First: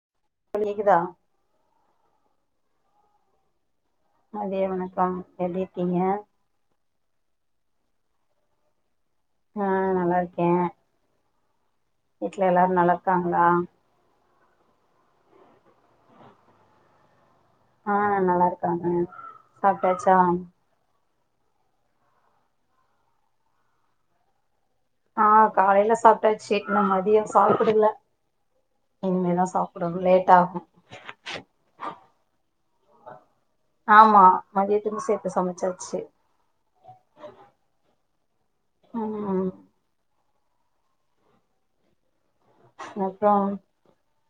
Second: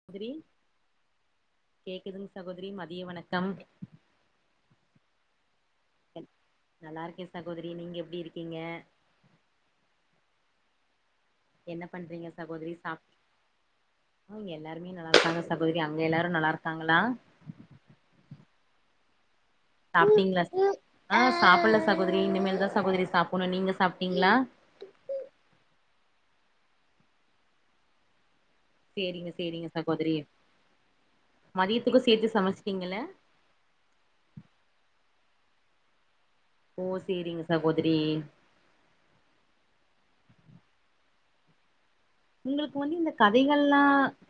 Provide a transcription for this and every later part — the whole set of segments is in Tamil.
[unintelligible] ஹலோ கேக்குதா கேக்குதுங் சகோதரி மதிய வணக்கம் மதிய வணக்கம் எப்டிர்க்கீங்க நல்லாருக்கே சகோதரி நீங்க எப்டி இருக்கீங்க ஆ நல்லா இருக்கே என்ன பண்றீ வீட்ல எல்லாரு நல்லா இருக்காங்களா ம் எல்லாருமே நல்லா இருக்காங்க சகோதரி அங்க எல்லாரு நல்லாருக்காங்களா ஆ நல்லா இருக்காங்க சாப்ட்டாச்சா ஆ சாப்புடுல சகோதரி இனிமேல் தா சகோதரி சாப்டணு நீங்க சாப்டீங்களா ஆ காலைல சாப்டாச்சு இன்னு மதியோ சாப்பிடுல சேரிங்க இனிமேதா சேரிங்க சாப்டனு சகோதரி லேட் ஆகு மதியத்துக்கு சேர்த்து சமைச்டீங்கள ஆமா மதியத்துக்கு சேர்த்து சமைச்சாச்சு ஓ சேரிங்க சகோதரி ம் உங்ளுக்கு வந்து இந்த அப்றோ கதைகள்ல்லா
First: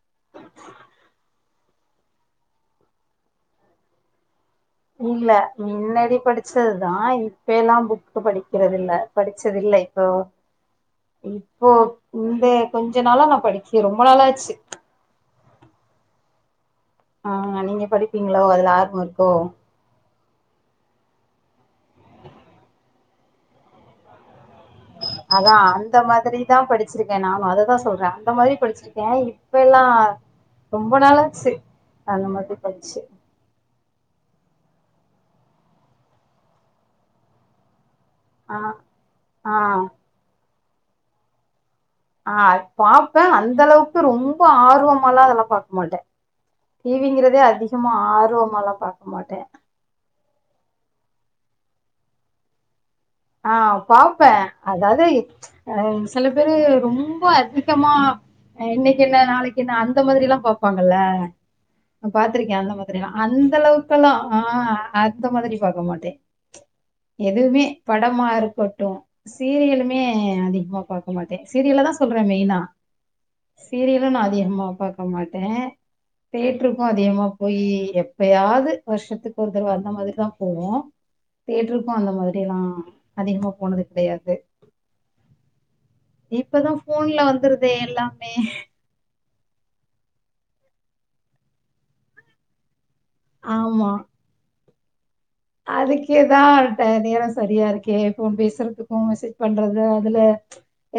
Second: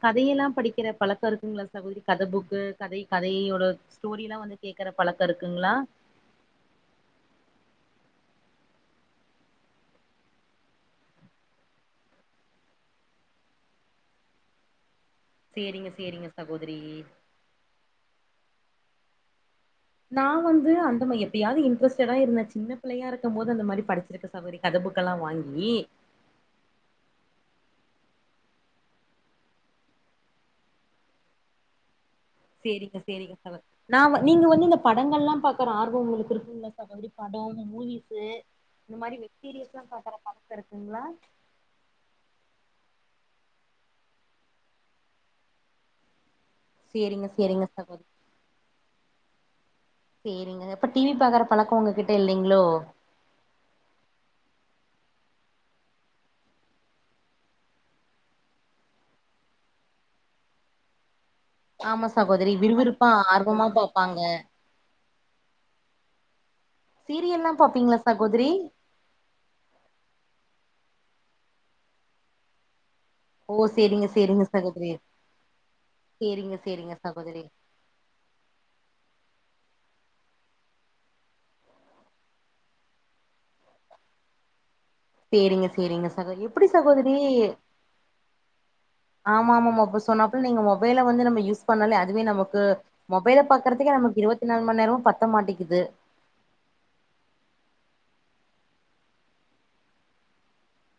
கதையெல்லா படிக்கிற பழக்கோ இருக்குங்களா சகோதரி கத புக்கு கதை கதையோட ஸ்டோரிலா வந்து கேக்குற பழக்கோ இல்ல இருக்குங்ளா முன்னாடி படி படிச்சதுதா இப்பே எல்லா புக்கு படிக்கிறது இல்ல படிச்சதில்லை இப்போ இப்போ இந்த கொஞ்ச நாளா நா படிக்கிற ரொம்ப நாளாச்சு சேரிங்க சேரிங்க சகோதரி ஆ நீங்க படிப்பீங்களோ அதுல ஆர்வோ இருக்கோ நா வந்து அந்த எப்பியாது இன்ட்ரஸ்டா தா இருந்தே சின்ன பிள்ளையா இருக்கும் போது அந்த மாரி படிச்சிருக்கே அப்டி கத புக் எல்லா வாங்கி இந்த மாதிரி தான் படிச்சிருக்கேன் நானும் அததான் சொல்றேன் அந்த மாதிரி படிச்சிருக்கேன் இப்ப எல்லாம் ரொம்ப நாளாச்சு அந்த மாரி சேரிங்க சேரிங்க சவ நா நீங்க வந்து இந்த படங்கள் எல்லாம் பாக்குற ஆர்வம் உங்களுக்கு இருக்குங்களா சகோதரி படம் மூவி ஆ இந்த மாதிரி வெப் ஆ சீரிஸ் எல்லாம் பாக்கூற பழக்கம் இருக்குங்களா ஆ அது பாப்பேன் அந்த அளவுக்கு ரொம்ப ஆர்வமா எல்லாம் பாக்க மாட்டேன் சேரிங்க டிவிங்கிறதே சேரிங்க அதிகமா சகோதரி ஆர்வமா எல்லாம் பாக்க மாட்டேன் சேரிங்க அப்ப டிவி பாக்குற பழக்கம் உங்ககிட்ட இல்லைங்களோ ஆ பாப்பேன் அதாவது அ சில பேரு ரொம்ப அதிகமா இன்னைக்கு என்ன நாளைக்கு என்ன அந்த மாதிரி எல்லாம் பாப்பாங்கல்ல ஆமா சகோதரி பாத்திருக்கேன் அந்த விறுவிறுப்பா மாதிரில்லா அந்த ஆர்வமா அளவுக்கு எல்லாம் பாப்பாங்க ஆ அந்த மாதிரி பாக்க மாட்டேன் சீரியல்லாம் எதுவுமே பாப்பிங்களா படமா சகோதரி இருக்கட்டும், சீரியலுமே அதிகமா பாக்க மாட்டேன் சீரியல்ல தான் சொல்றேன் மெயினா ஓ சேரிங்க சீரியலும் நா சேரிங்க அதிகமா சகோதரி பாக்க மாட்டேன் சேரிங்க தியேட்டருக்கும் சேரிங்க அதிகமா சகோதரி போய் எப்பயாவது வருஷத்துக்கு ஒரு தடவ அந்த மாதிரி தான் போவோம் தியேட்டருக்கும் அந்த மாதிரில்லாம் அதிகமா போனது கிடையாது சேரிங்க சேரிங்க சகோ எப்டி இப்பதான் ஃபோன்ல சகோதரி வந்துருதே எல்லாமே ஆமா ஆமா ஆமா இப்ப சொன்னாப்புல நீங்க மொபைல வந்து நம்ம யூஸ் பண்ணாலே அதுவே நமக்கு மொபைல ஆமா. பாக்குறதுக்கே நமக்கு இருபத்தி நாலு மணி நேரமும் பத்த மாட்டேங்குது இதுக்கே தான் டயம் நேரம் சரியா இருக்கே ஃபோன் பேசுறதுக்கும் மெசேஜ் பண்றது அதுல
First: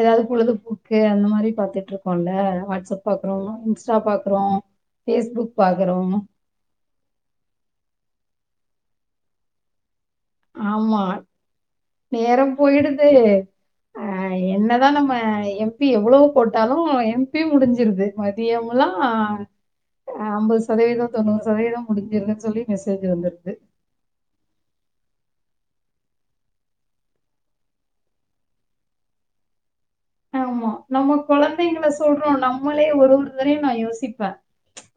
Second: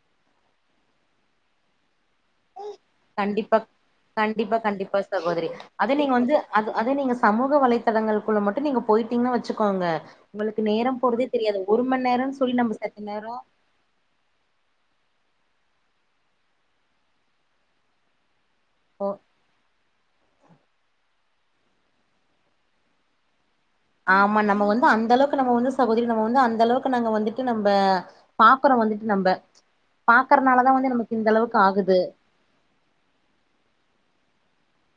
ஏதாவது பொழுதுபோக்கு அந்த மாதிரி பாத்துட்டு இருப்போம்ல வாட்ஸ்அப் பாக்குறோம் கண்டிப்பா இன்ஸ்டா பாக்குறோம் கண்டிப்பா கண்டிப்பா சகோதரி ஃபேஸ்புக் அது பாக்குறோம் நீங்க வந்து அது அதே நீங்க சமூக வலைத்தளங்களுக்குள்ள மட்டும் நீங்க போயிட்டீங்கன் வச்சுக்கோங்க உங்களுக்கு நேரம் ஆமா போறதே தெரியாது ஒரு மண் நேரம்னு சொல்லி நம்ம செத்த நேரம் அ என்னதான் நம்ம எம்பி எவ்வளவு போட்டாலும் எம்பி முடிஞ்சிருது மதியம்லா ஓ அ ஐம்பது சதவீதம் தொண்ணூறு சதவீதம் முடிஞ்சிருதுனு சொல்லி மெசேஜ் வந்துருது ஆமா நம்ம வந்து அந்த அளவுக்கு நம்ம வந்து சகோதரி நம்ப வந்து அந்த அளவுக்கு நாங்க வந்துட்டு நம்ப பாக்குறோ வந்துட்டு நம்ப பாக்குறனால ஆமா தா வந்து நம்ம நமக்கு இந்த அளவுக்கு குழந்தைங்கள ஆகுது சொல்றோம் நம்மளே ஒரு ஒருத்தரையும் நா யோசிப்ப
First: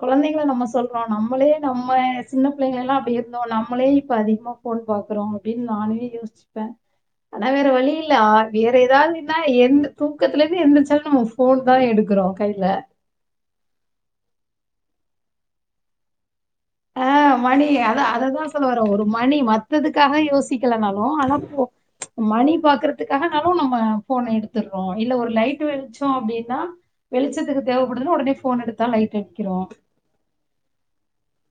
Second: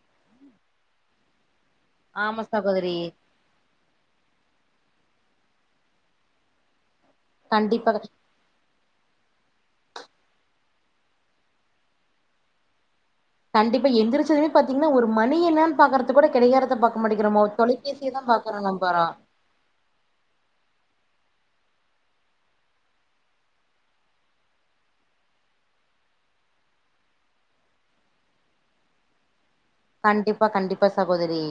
கொழந்தைங்கள நம்ம சொல்றோம் நம்மளே நம்ம ஆமா சின்ன சகோதரி பிள்ளைங்கலெல்லாம் அப்டி இரு ந்தோம் நம்மளே இப்ப அதிகமா ஃபோன் பாக்குறோ அப்டின் நானே யோசிப்பேன் ஆனா வேற வழி கண்டிப்பா இல்ல வேற ஏதாவது இருந்தா எந்து தூக்கத்துல இருந்து எந்திரிச்சாலும் நம்ம ஃபோன் தான் எடுக்குறோம் கைல கண்டிப்பா எந்திரிச்சதுமே பாத்திங்கன்னா ஒரு மணி என்னனு பாக்குறது கூட கடிகாரத்த பாக்க ஆ மாட்டேங்குறோ மணி அதான் தொலைபேசிய தான் அததான் பாக்குறோ சொல்ல வரேன். ஒரு நம்பறம் மணி மத்ததுக்காக யோசிக்கலனாலும் ஆனா ஃபோ மணி பாக்குறதுக்காகனாலும் நம்ம ஃபோன் எடுத்துடுறோம் இல்ல ஒரு லைட் வெளிச்சோம் அப்டின்னா வெளிச்சத்துக்கு தேவ படுதுனு உடனே ஃபோன் எடுத்தா லைட் அடிக்கிறோம் கண்டிப்பா கண்டிப்பா சகோதரி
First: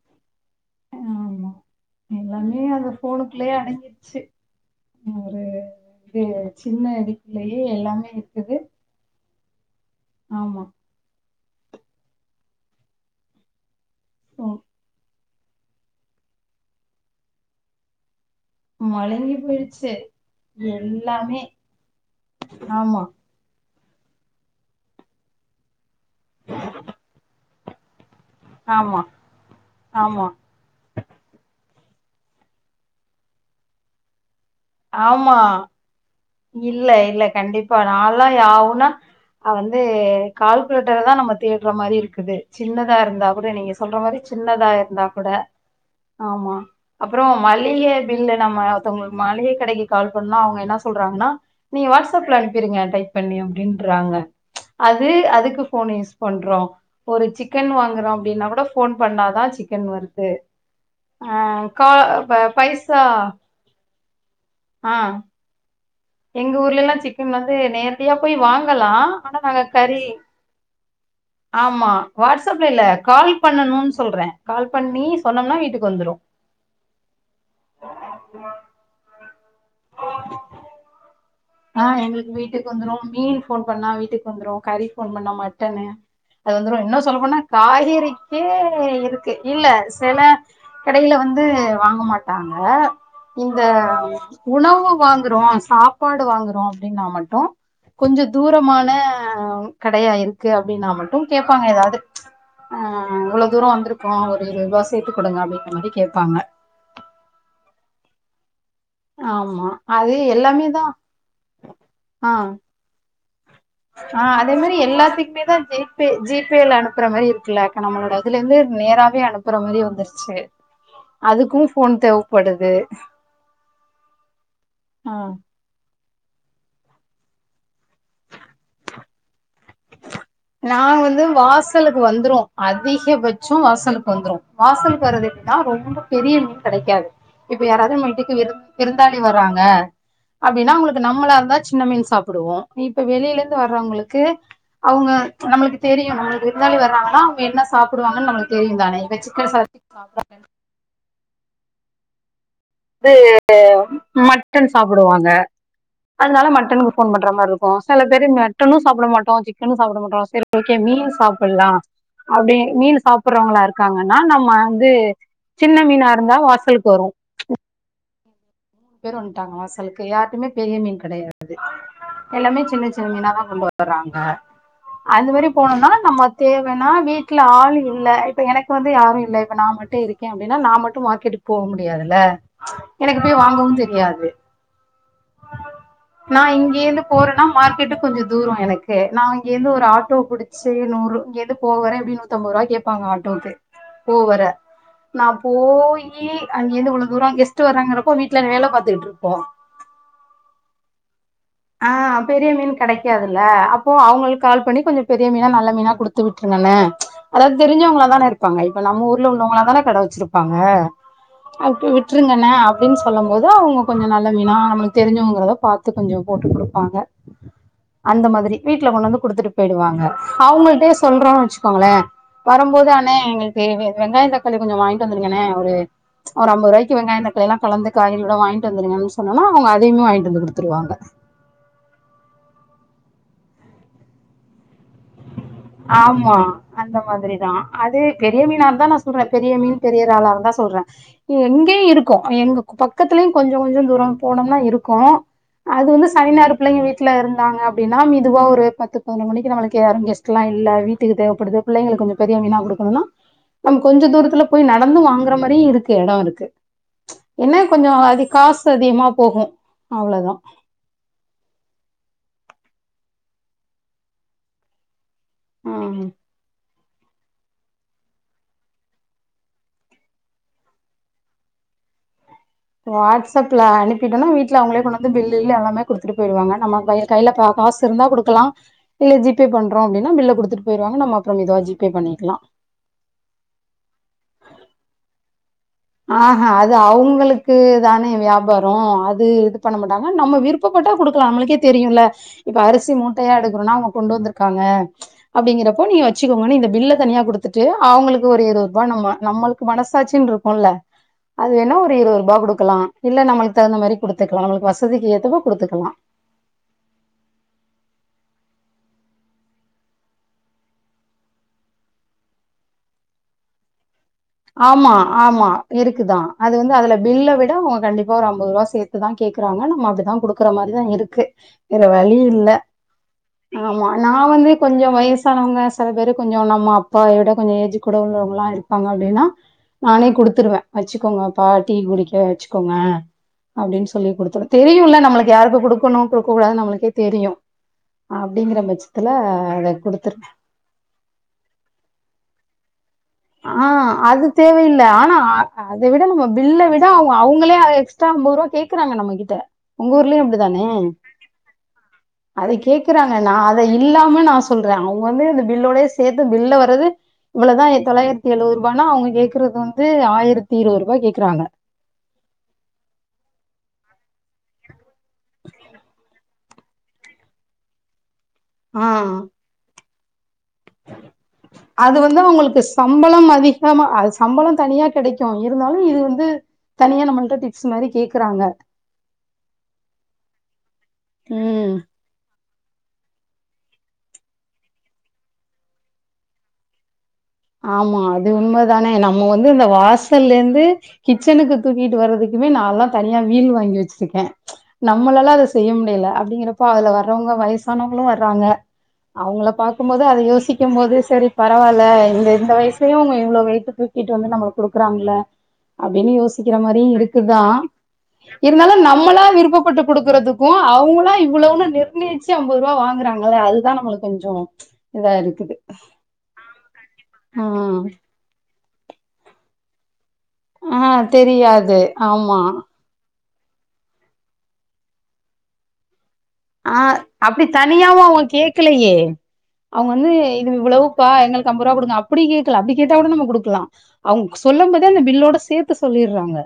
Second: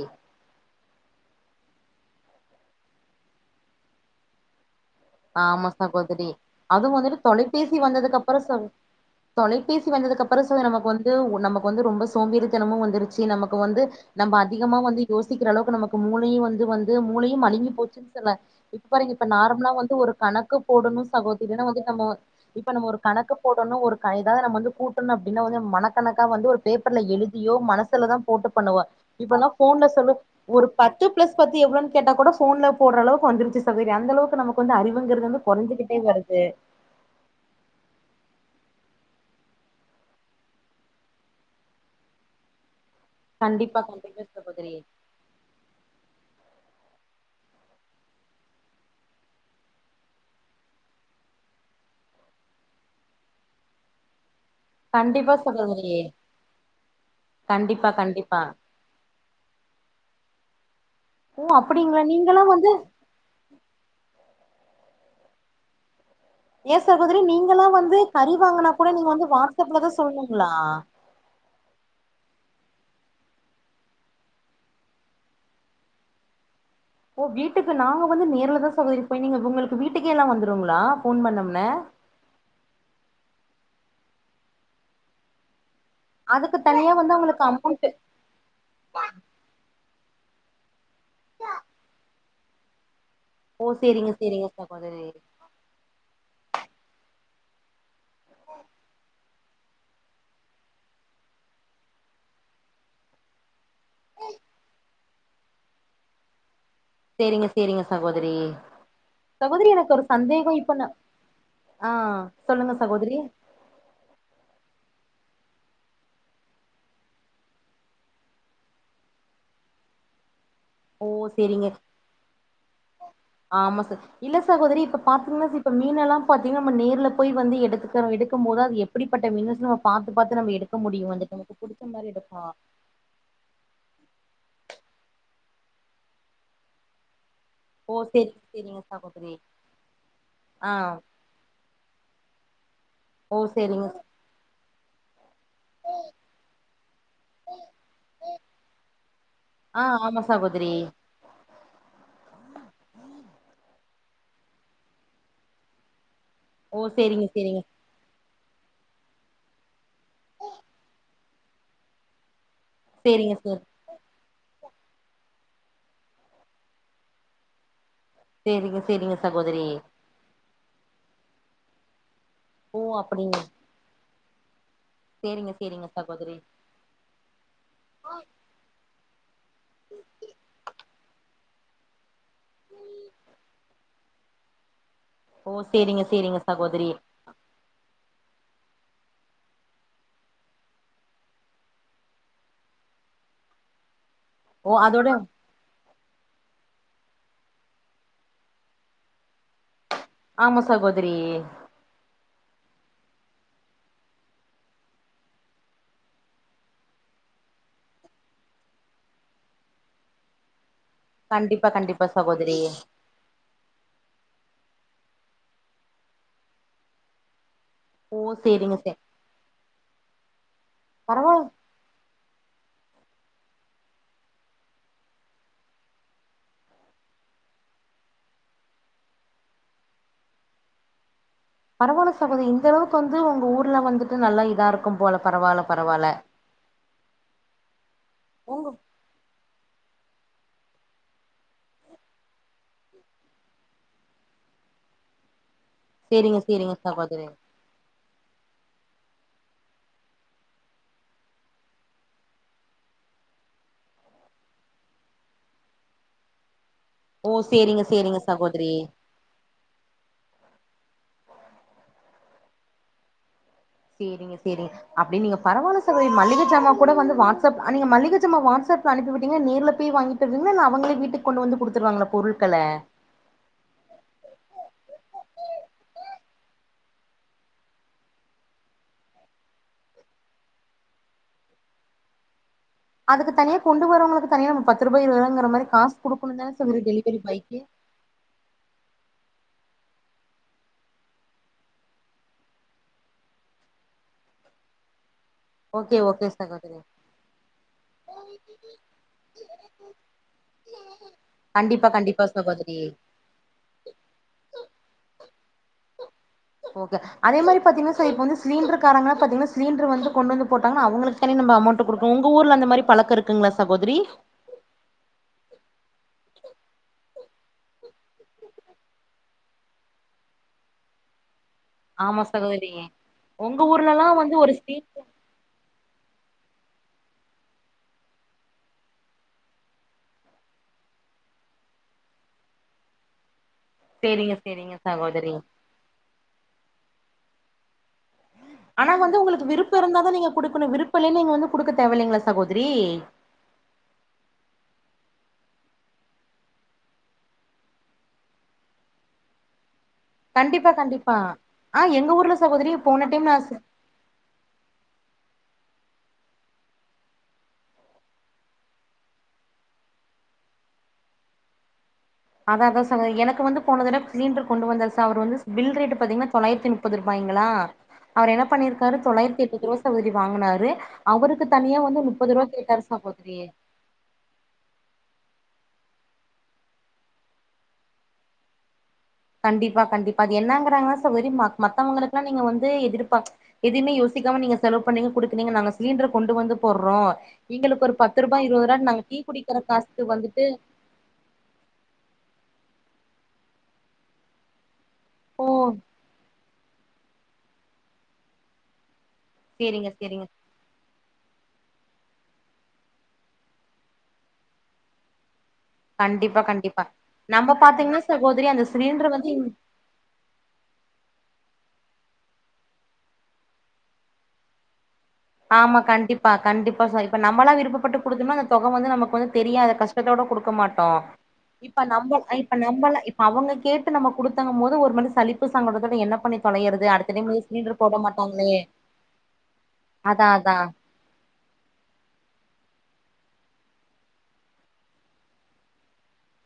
ஆமா. எல்லாமே அந்த ஃபோனுக்குள்ளயே அடங்கிருச்சு ஒரு ஆமா இது சாகோதரி சின்ன அதுவு வந்துட்டு இதுக்குள்ளயே தொலைபேசி எல்லாமே வந்ததுக்கு அப்பறோ இருக்குது. சொல் தொலைபேசி வந்ததுக்கு அப்பறோ ச ஆமா. நமக்கு வந்து நமக்கு வந்து ரொம்ப சோம்பேரி தனமு வந்துருச்சி நமக்கு வந்து நம்ப ம் அதிகமா வந்து யோசிக்கிற அளவுக்கு நமக்கு மூளையு வந்து வந்து மூளையு மளுங்கி போச்சுன்னு சொன்ன மழுங்கி போயிற்ச்சே ஒரு கணக்கு போடணு சகோதரினா வந்து நம்ம இப்ப நம்ம ஒரு ஆமா, கணக்கு போடனு ஒரு கனிதாவது நம்ம வந்து கூட்டணு அப்டின்னா வந்து மனக் கணக்கா வந்து ஒரு பேப்பர்ல எழுதியோ மனசுல தா போட்டு பண்ணுவ ஆமா. இப்பனா ஃபோன்ல சொல்லு ஆமா ஒரு பத்து பிளஸ் பத்து எவ்ளோனு கேட்டா கூட ஃபோன்ல போட்ற அளவுக்கு வந்துரிச்சு சகோதரி அந்தளவுக்கு நமக்கு வந்து அறிவுங்குறது ஆமா. வந்து கொறைஞ்சிகிட்டே வருது இல்ல இல்ல கண்டிப்பா நாலா யா ஊ னா ஆ வந்து கால்குலேட்டர தா நம்ம தேட்ற மாரி இருக்குது சின்னதா இருந் இருந்தா கூட நீங்க கண்டிப்பா சொல்ற மாரி கண்டிப்பா சின்னதா சகோதரி இருந்தா கூட ஆமா அப்றோ மளிகை பில்ல நம்ம மத்தவங்களுக்கு மளிகை கடைக்கு கால் பன்னா அவுங்க என்னா சொல்றாங்கனா நீங்க வாட்ஸ் அப்ல அனுப்பிருங்க டைப் பண்ணி அப்டின்றாங்க அது கண்டிப்பா அதுக்கு ஃபோன் சகோதரி யூஸ் பண்றோ ஒரு சிக்கன் கண்டிப்பா வாங்குறோ கண்டிப்பா அப்டின்னா கூட ஃபோன் பண்ணா தா சிக்கன் வருது து ஆ ஓ கா அப்டிங்களா பை நீங்களா வந்து பைசா ஆ எங்க ஏ ஊர்லெல்லா சகோதரி சிக்கன் வந்து நீங்களா நேரடியா கறி போய் வாங்கனா கூட வாங்கலா நீங்க வந்து ஆனா நாங்க வாட்ஸ்அப்ல தா கறி சொல்ணுங்களா ஆமா வாட்ஸ்அப்ல இல்ல கால் பண்ணணுனுன் சொல்ற கால் பண்ணி சொன்னோம்னா வீட்டுக்கு வந்துரு ஓ வீட்டுக்கு நாங்க வந்து நேர்ல தான் சொல்லிருப்போ நீங்க உங்குளுக்கு வீட்டுக்கே எல்லா வந்துருங்களா ஃபோன் பண்ணம் ஆ எங்குளுக்கு வீட்டுக்கு வந்துரு மீன் ஃபோன் பண்ணா வீட்டுக்கு வந்துரும் கறி ஃபோன் பண்ணா மட்டனு அது அதுக்கு வந்துரு தனியா இன்னு வந்து சொல்ல போனா அவங்களுக்கு அமௌண்ட் காய்கறிக்கே இருக்கு இல்ல சில கடையில வந்து வாங்க மாட்டாங்க இந்த ஓ சேரிங்க சேரிங்க உணவு சகோதரி வாங்குறோ சாப்பாடு வாங்குறோ அப்டின்னா மட்டு கொஞ்சோ தூரமான கடையா இருக்கு அப்டின்னா மட்டு கேப்பாங்க ஏதாவ்து அ இவ்ளோ தூரோ வந்துருக்கோ ஒரு இருவதுரூவா சேத்து குடுங்க அப்டிங்குற மாரி கேப்பாங்க சேரிங்க சேரிங்க சகோதரி ஆமா சகோதரி எனக்கு ஒரு அது சந்தேகொ எல்லாமே இப்ப தா நா அ ஆ சொல்லுங்க சகோதரி ஆ அதே மாரி எல்லாத்துக்குமே தா ஜி பே ஜி பேல அனுப்புற மாரி இருக்குலக்கா நம்மளோட இதுல இருந்து நேராவே அனுப் அனுப்புற மாரியே வந்துருச்சு ஓ அதுக்கு சேரிங்க ஃபோன் தேவப்படுது ஆமா சா இல்ல சகோதரி இப்ப ஆ பாத்தீங்கன்னா ச இப்ப மீனெல்லா பாத்தீங்கனா நம்ம நேர்ல போய் வந்து எடுத்துக்குற எடுக்கும் போது அது எப்டிப்பட்ட மீன் [unintelligible] பாத்து பாத்து நம்ம எடுக்க முடியு வந்துட்டு நமக்கு புடிச்ச மாரி எடுப்போ அதிகபட்சொ வாசலுக்கு வந்துரு வாசல்க்கு வரது எப்டின்னா ரொம்ப பெரிய மீன் கெடைக்காது இப்ப ஓ யாராவ்து நம்ம சேரி வீட்டுக்கு விரு சேரிங்க விருந்தாளி சகோதரி வர்றாங்க ஆ அப்டின்னா உங்ளுக்கு நம்மளாருந்தா சின்ன மீன் சாப்பிடுவோ இப்ப ஓ வெளியில இருந்து சேரிங்க வர்றவுங்களுக்கு அவுங்க நம்மளுக்கு தெரியு நம்மளுக்கு விருந்தாளி வர்றாங்கன்னா ப்ப என்ன சாப்புடுவாங்கன்னு நம்ளுக்கு தெரியும் தானே இப்ப சிக்கன் சா சாப்டுறா [inaudible] சரி அது மட்டன் சாப்டுவாங்க அதனால ஓ மட்டனுக்கு ஃபோன் சேரிங்க பண்ற மாரி சேரிங்க இருக்கூ செல பேரு மட்டனு சாப்ட மாட்டோ சிக்கனு சாப்ட மாட்டோ செரி ஓகே மீனு சாப்பலா அப்டி மீனு சேரிங்க சார் சாப்புறவங்களா இருக் காங்கன்னா நம்ம வந்து சின்ன மீனாருந்தா வாசலுக்கு வரு சேரிங்க பேரு சேரிங்க வந்ட்டாங்க சகோதரி வாசலுக்கு யாருக்குமே பெரிய மீன் கெடையாது எல்லாமே ஓ சின்ன சின்ன மீனா அப்படிங்க தா கொண்டு வர றாங்க அது மாரி சேரிங்க சேரிங்க போனும்னா நம்ம சகோதரி தே வனா வீட்ல ஆள் இல்ல இப்ப எனக்கு வந்து யாரும் இல்ல இப்ப நான் மட்டும் இருக்கேன் அப்டின்னா நான் மட்டும் மார்க்கெட் போ முடியாதில்ல எனக்கு போய் வாங்கவும் தெரியாது ஓ சேரிங்க சேரிங்க சகோதரி போறன்னா மார்க்கெட்டு கொஞ்சோ தூரம் எனக்கு நான் இங்கேந்து ஒரு ஆட்டோ புடிச்சு நூறு இங்கந்து போகவர எப்டியும் நூத் த்தம்பது ரூவா கேப்பாங்க ஆட்டோக்கே போ வர ஓ அதோட போயி அங்கிருந்து இவ்ளோ தூரம் கெஸ்ட் வர்றாங்கிறப்போ வீட்ல வேல பாத்துகிட்டு இருப்போம் ஆமா சகோதிரி ஆ பெரிய மீன் கிடைக்காதுல்ல அப்போ அவங்களுக்கு கால் பண்ணி கொஞ்சோ பெரிய மீனா நல்ல மீனா கொடுத்து விட்ருங்கண்ணே அதாவது தெரிஞ்சவங்களா தானே இருப்பாங்க இப்ப நம்ம ஊர்ல உள்ளவங்களா தானே கட வச்சிருப்பாங்க கண்டிப்பா அப்பி கண்டிப்பா விட்ருங்கண்ணா சகோதரி அப்டின்னு சொல்லும் போது அவங்க கொஞ்சோ நல்ல மீனா நமக்கு தெரிஞ்சுங்கிறத பாத்து கொஞ்சம் போட்டு குடுப்பாங்க ஓ அந்த மாதிரி சேரிங்க வீட்ல சே கொண்டு வந்து குடுத்துட்டு போய்டுவாங்க அவங்கள்டயே சொல்றோம் பரவால்ல வச்சு கோங்களே வரும்போது அண்ணே எங்களுக்கு வெங்காயம் தக்காளி கொஞ்சோ வாங்கிட்டு வந்திருங்கண்ணே ஒரு ஒரு அம்பது ருவாய்க்கி வெங்காயம் தக்காளில்லாம் கலந்து காய்கறிகள் வாங்கிட்டு வந்துங்கன்னு சொன்னனா அவுங்க அதையுமே வாங்கிட்டு வந்து குடுத்துருவாங்க பரவாயில்ல சகோதரி இந்த அளவுக்கு வந்து உங்க ஊர்ல வந்துட்டு நல்லா இதா இருக் க்கும் போல பரவாயில்ல ஆமா அந்த மாதிரிதான் அது பெரிய மீனா உங்க இருந்தா நான் சொல்றாரு பெரிய மீன் தெரிறாலா இருந்தா சொல்றேன் எங்கேயும் இருக்கும் எங்க பக்கத்துலயும் கொஞ்சம் கொஞ்சம் தூரம் போனோம்னா இருக்கும் அது வந்து சனி சேரிங்க ஞாயறு சேரிங்க பிள்ளைங்க வீட்ல சகோதரி இருந்தாங்க அப்டின்னா மிதுவா ஒரு பத்து பதினொரு மணிக்கு நம்ளுக்கு யாரு கெஸ்ட் லாம் இல்ல வீட்டுக்கு தேவைப்படுது பிள்ளைங்களுக்கு கொஞ்சம் பெரிய மீனா குடுக்கணும்னா நம்ம கொஞ்சோ தூரத்துல போய் நடந்து வாங்கற மாரியும் இருக்கு இடம் இருக்கு ஓ என்ன சேரிங்க கொஞ்சம் சேரிங்க அது காசு சகோதரி அதிகமா போகும் அவ்ளோதான் சேரிங்க சேரிங்க அப்டினு நீங்க பரவாயில்ல ம். சகோதரி மளிகை ஜாமான் கூட வந்து வாட்ஸ்அப் நீங்க மளிக ஜமான் வாட்ஸ்அப் அனுப்பிவிட்டீங்க நேர்ல போய் வாங்கிட்டு வருவிங்களா இல்லனா அவங்ளே வீட்டுக்கு கொண்டு வந்து குடுத்துருவாங்களா பொருட்கள வாட்ஸ்அப்ல அனுப்பிட்டோம்னா வீட்ல அவங்களே கொண்டு வந்து பில்லு இல்லு எல்லாமே கொடுத்துட்டு போயிருவாங்க நம்ம கையி கைல க காசு இருந்தா குடுக்கலாம் இல்ல ஜி பே பண்றோம் அப்டினா பில்ல குடுத்துட்டு போயிருவாங்க நம்ம அப்றம் மெதுவா ஜி பே பண்ணிக்கலாம் அதுக்கு தனியா கொண்டு வறவங்களுக்கு தனியா நம் பத்து ருபா இருபது ரூபாய்ங்கற மாரி காசு குடுக்கணும் ஆஹா தான அது சகோதரி டெலிவரி அவுங்களுக்கு பாய்க்கு தானே வியாபாரம் அது இது பண்ண மாட்டாங்க நம்ம விருப்பப்பட்டா குடுக்கலாம் நம்மளுக்கே தெரியும்ல இப்ப அரிசி மூட்டையா எடுக்கணும்னா அவங்க கொண்டு வந்திருக்காங்க அப்டிங்கறப்ப ஓகே நீங்க ஓகே வச்சுக்கோங்கன்னு இந்த சகோதரி பில்ல தனியா கொடுத்துட்டு அவங்களுக்கு ஒரு இருபது ரூபாய் நம்ம நம்மளுக்கு மனசாட்சின்னு இருக்கு ம்ல அது வேணா கண்டிப்பா ஒரு இருபது கண்டிப்பா ரூபாய் குடுக்கலா சகோதரி இல்ல நமக்கு தகுந்த மாரி குடுத்துக்கலாம் நம்மளுக்கு வசதிக்கு ஏத்தப்போ குடுத்துக்கலாம் ஓகே அதே மாரி பாத்தீங்கன்னா இப்ப சிலிண்டர் காரங்க பாத்தீங்கன்னா சிலிண்டர் வந்து கொண்டு வந்து போட்டாங்கன்னா அவுங்களு க்கு நம்ம அமௌண்ட் குடுக்கனும் உங்க ஊர்ல அந்த மாரி பழக்க இருக்குங்களா சகோதரி ஆமா ஆமா இருக்குதா அது வந்து அதுல பில்ல விட அவுங்க கண்டிப்பா ஒரு ஐம்பத்ருவா சேத் இப்டிதா கேக்குறாங்க நம்ம அப்டிதா குடுக்குற மாரிதா இருக்கு வேற வழி ஆமா இல்ல சகோதரி உங்க ஆமா ஊர்லல்லா நா வந்து ஒரு ஸ்டீ கொஞ்ச வயஸ் சானவங்க சில பேர் கொஞ்சோ நம்ம அப்பாயோட கொஞ்ச ஏஜ் கூட உள்ளவங்கலா இருப்பாங்க அப்டின்னா நானே குடுத்துருவே வச்சுக்கோங்கப்பா டீ குடிக்க வச்சுக்கோங்க அப்டின்னு சொல்லி சேரிங்க கொடுத்தது சேரிங்க தெரியுல நம்மளுக்கு சகோதரி யாருக்கு குடுக்கணு குடுக்க கூடாது நம்ளுக்கே தெரியு அப்டிங்கிற பட்சத்துல அத குடுத்துர் இப்ப விருப்பல்ல நீங்க வந்து குடுக்க தேவல்லிங்ளா சகோதரி ஆ அது தேவயில்ல ஆனா அத விட நம்ம பில்ல விட அவங்க அவங்களே எக்ஸ்ட்ரா அம்பத்ருவா கேக்கறாங்க நம்ம கிட்ட உங்க ஊர்லயும் இப்டிதானே கண்டிப்பா கண்டிப்பா ஆ எங்க ஊர்ல அத சகோதரி போன கேக்குறாங்க டைம் நா அத இல்லாம நா சொல்ற அவங்க வந்து இந்த பில்லோடயே சேத்து பில்ல வரது இவ்ளதா தொளாயிரத்தி எழுவருபானா அவங்க கேக்கறது வந்து ஆயிரத்தி இருவருபா கேக்கறாங்க அத அதா சகோத்ரி எனக்கு வந்து போன தட சிலிண்டர் கொண்டு வந்தாரு சார் அவர் வந்து பில் ரேட்டு பாத்தீங்கன்னா தொளாயிரத்தி முப்பது ரூபாய்ங்களா அவர் என்ன ஆ பண்ணிருக்காரு தொளாயிரத்தி [unintelligible] வாங்னாரு அவருக்கு தனியா வந்து முப்பது ருபா கேட்டாரு சகோதரி ஆமா அது சம்பள தனியா கடைக்கு இருந்தாலும் இது வந்து தனியா நம்மட்ட டிப்ஸ் மாரி கேக்கறாங்க கண்டிப்பா கண்டிப்பா அது என்னங்கறாங்கன்னா சகோத்ரி ம். மத்தவங்களுக்லா நீங்க வந்து எதிர்பா எதிமே யோசிக்காம நீங்க செலவ் பண்ணீங்க குடுக்னீங்க நாங்க சிலிண்ட்ரு கொண்டு வந்து போட்றோ ஆமா அது உண்மதானே நம்ம வந்து குடிக்கிற இந்த காசுக்கு வந்துட்டு வாசல்லேந்து கிச்சனுக்கு தூக்கிட்டு வர்றதுக்குமே நா லா தனியா வீல் வாங்கி வச்சிருக்க நம்மளாலா அது ஓ செய்ய முடில அப்டிங்கறப்போ அதுல வர்றவங்க வயசானவங்களு வர்றாங்க அவங்கள சேரிங்க பாக்கும் போது அத சேரிங்க யோசிக்கும் போது சரி பரவால்ல எந்த வயசயும் அவங்க இவ்ளோ வெய்டு தூக்கிட்டு வந்து நம்மளுக் குடுக்கறாங்கல அப்டின்னு கண்டிப்பா யோசிக்கற கண்டிப்பா மாரியு இருக்குதா நம்ம பாத்தீங்கன்னா சகோதரி அந்த இருந்தாலு சிலிண்டர் நம்மளா வந்து விருப்பப்பட்டு குடுக்கறதுக் போ அவங்களா இவ்ளவுன்னு நிர்ணயிச்சு அம்பத் ருவா வாங்குறாங்கல அதுதா நம்மளுக் கொஞ்ச இதா இருக் ஆமா கண்டிப்பா கண்டிப்பா சகோரி இப்ப ஆ நம்மளா விருப்பப்பட்டு குடுத்தம்னா தொக வந்து நமக்கு வந்து தெரியாது கஷ்டத்தோட குடுக்க மாட்டோ ஆ தெரியாது இப்ப நம்ம ஆமா இப்ப நம்பல இப் அவங்க கேட்டு நம்ம குடுத்தங்கபோது ஒரு மணி சலிப்பு சங்கொட என்ன பண்ணி ஆ தொலையறது அடுத்த டைம் அப்டி வந்து சிலிண்டர் போட தனியாவு அவங்க மாட்டாங்களே கேக்லையே அவங்க வந்து அதா இது அதா இவ்ளவு பா எங்ளுக்கு அம்பருவா குடுங்க அப்டி கேக்கல அப்டி கேட்டா கூட நம்ம குடுக்லா அவங்க சொல்லம் போதே அந்த பில்லோட சேத்து சொல்லிற்றாங்க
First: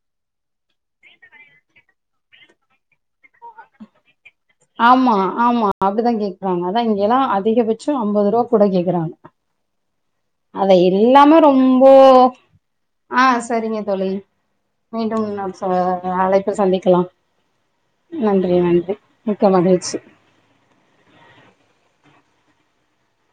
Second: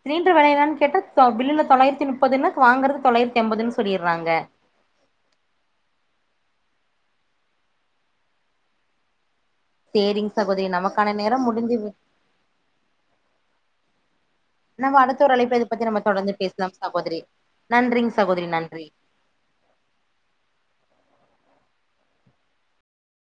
சிலிண்டர் வில என்னானு கேட்ட பில்லுல தொளாயிரத்தி முப்பதுன்ன வாங்குறது தொள்ளாயிரத்தி அம்பதுன்னு சொல்லிற்றாங்க ஆமா ஆமா அப்டிதா கேக்கறாங்க அதா இங்கெல்லா அதிகபட்ச அம்பது ருபா கூட கேக்றாங்க சேரிங் சகோதரி நமக்கான நேர முடிஞ்சுது ரொம்போ ஆ சரிங்க தோழி நம்ம மீண்டும் அடுத்த ஒரு இன்னோ அழைப்புல இத ச பத்தி நம்ம தொடர்ந்து அழைப்பு பேசலாம் சந்திக்கலா சகோதரி நன்றிங்க சகோதரி நன்றி நன்றி மிக்கமகிழ்ச்சி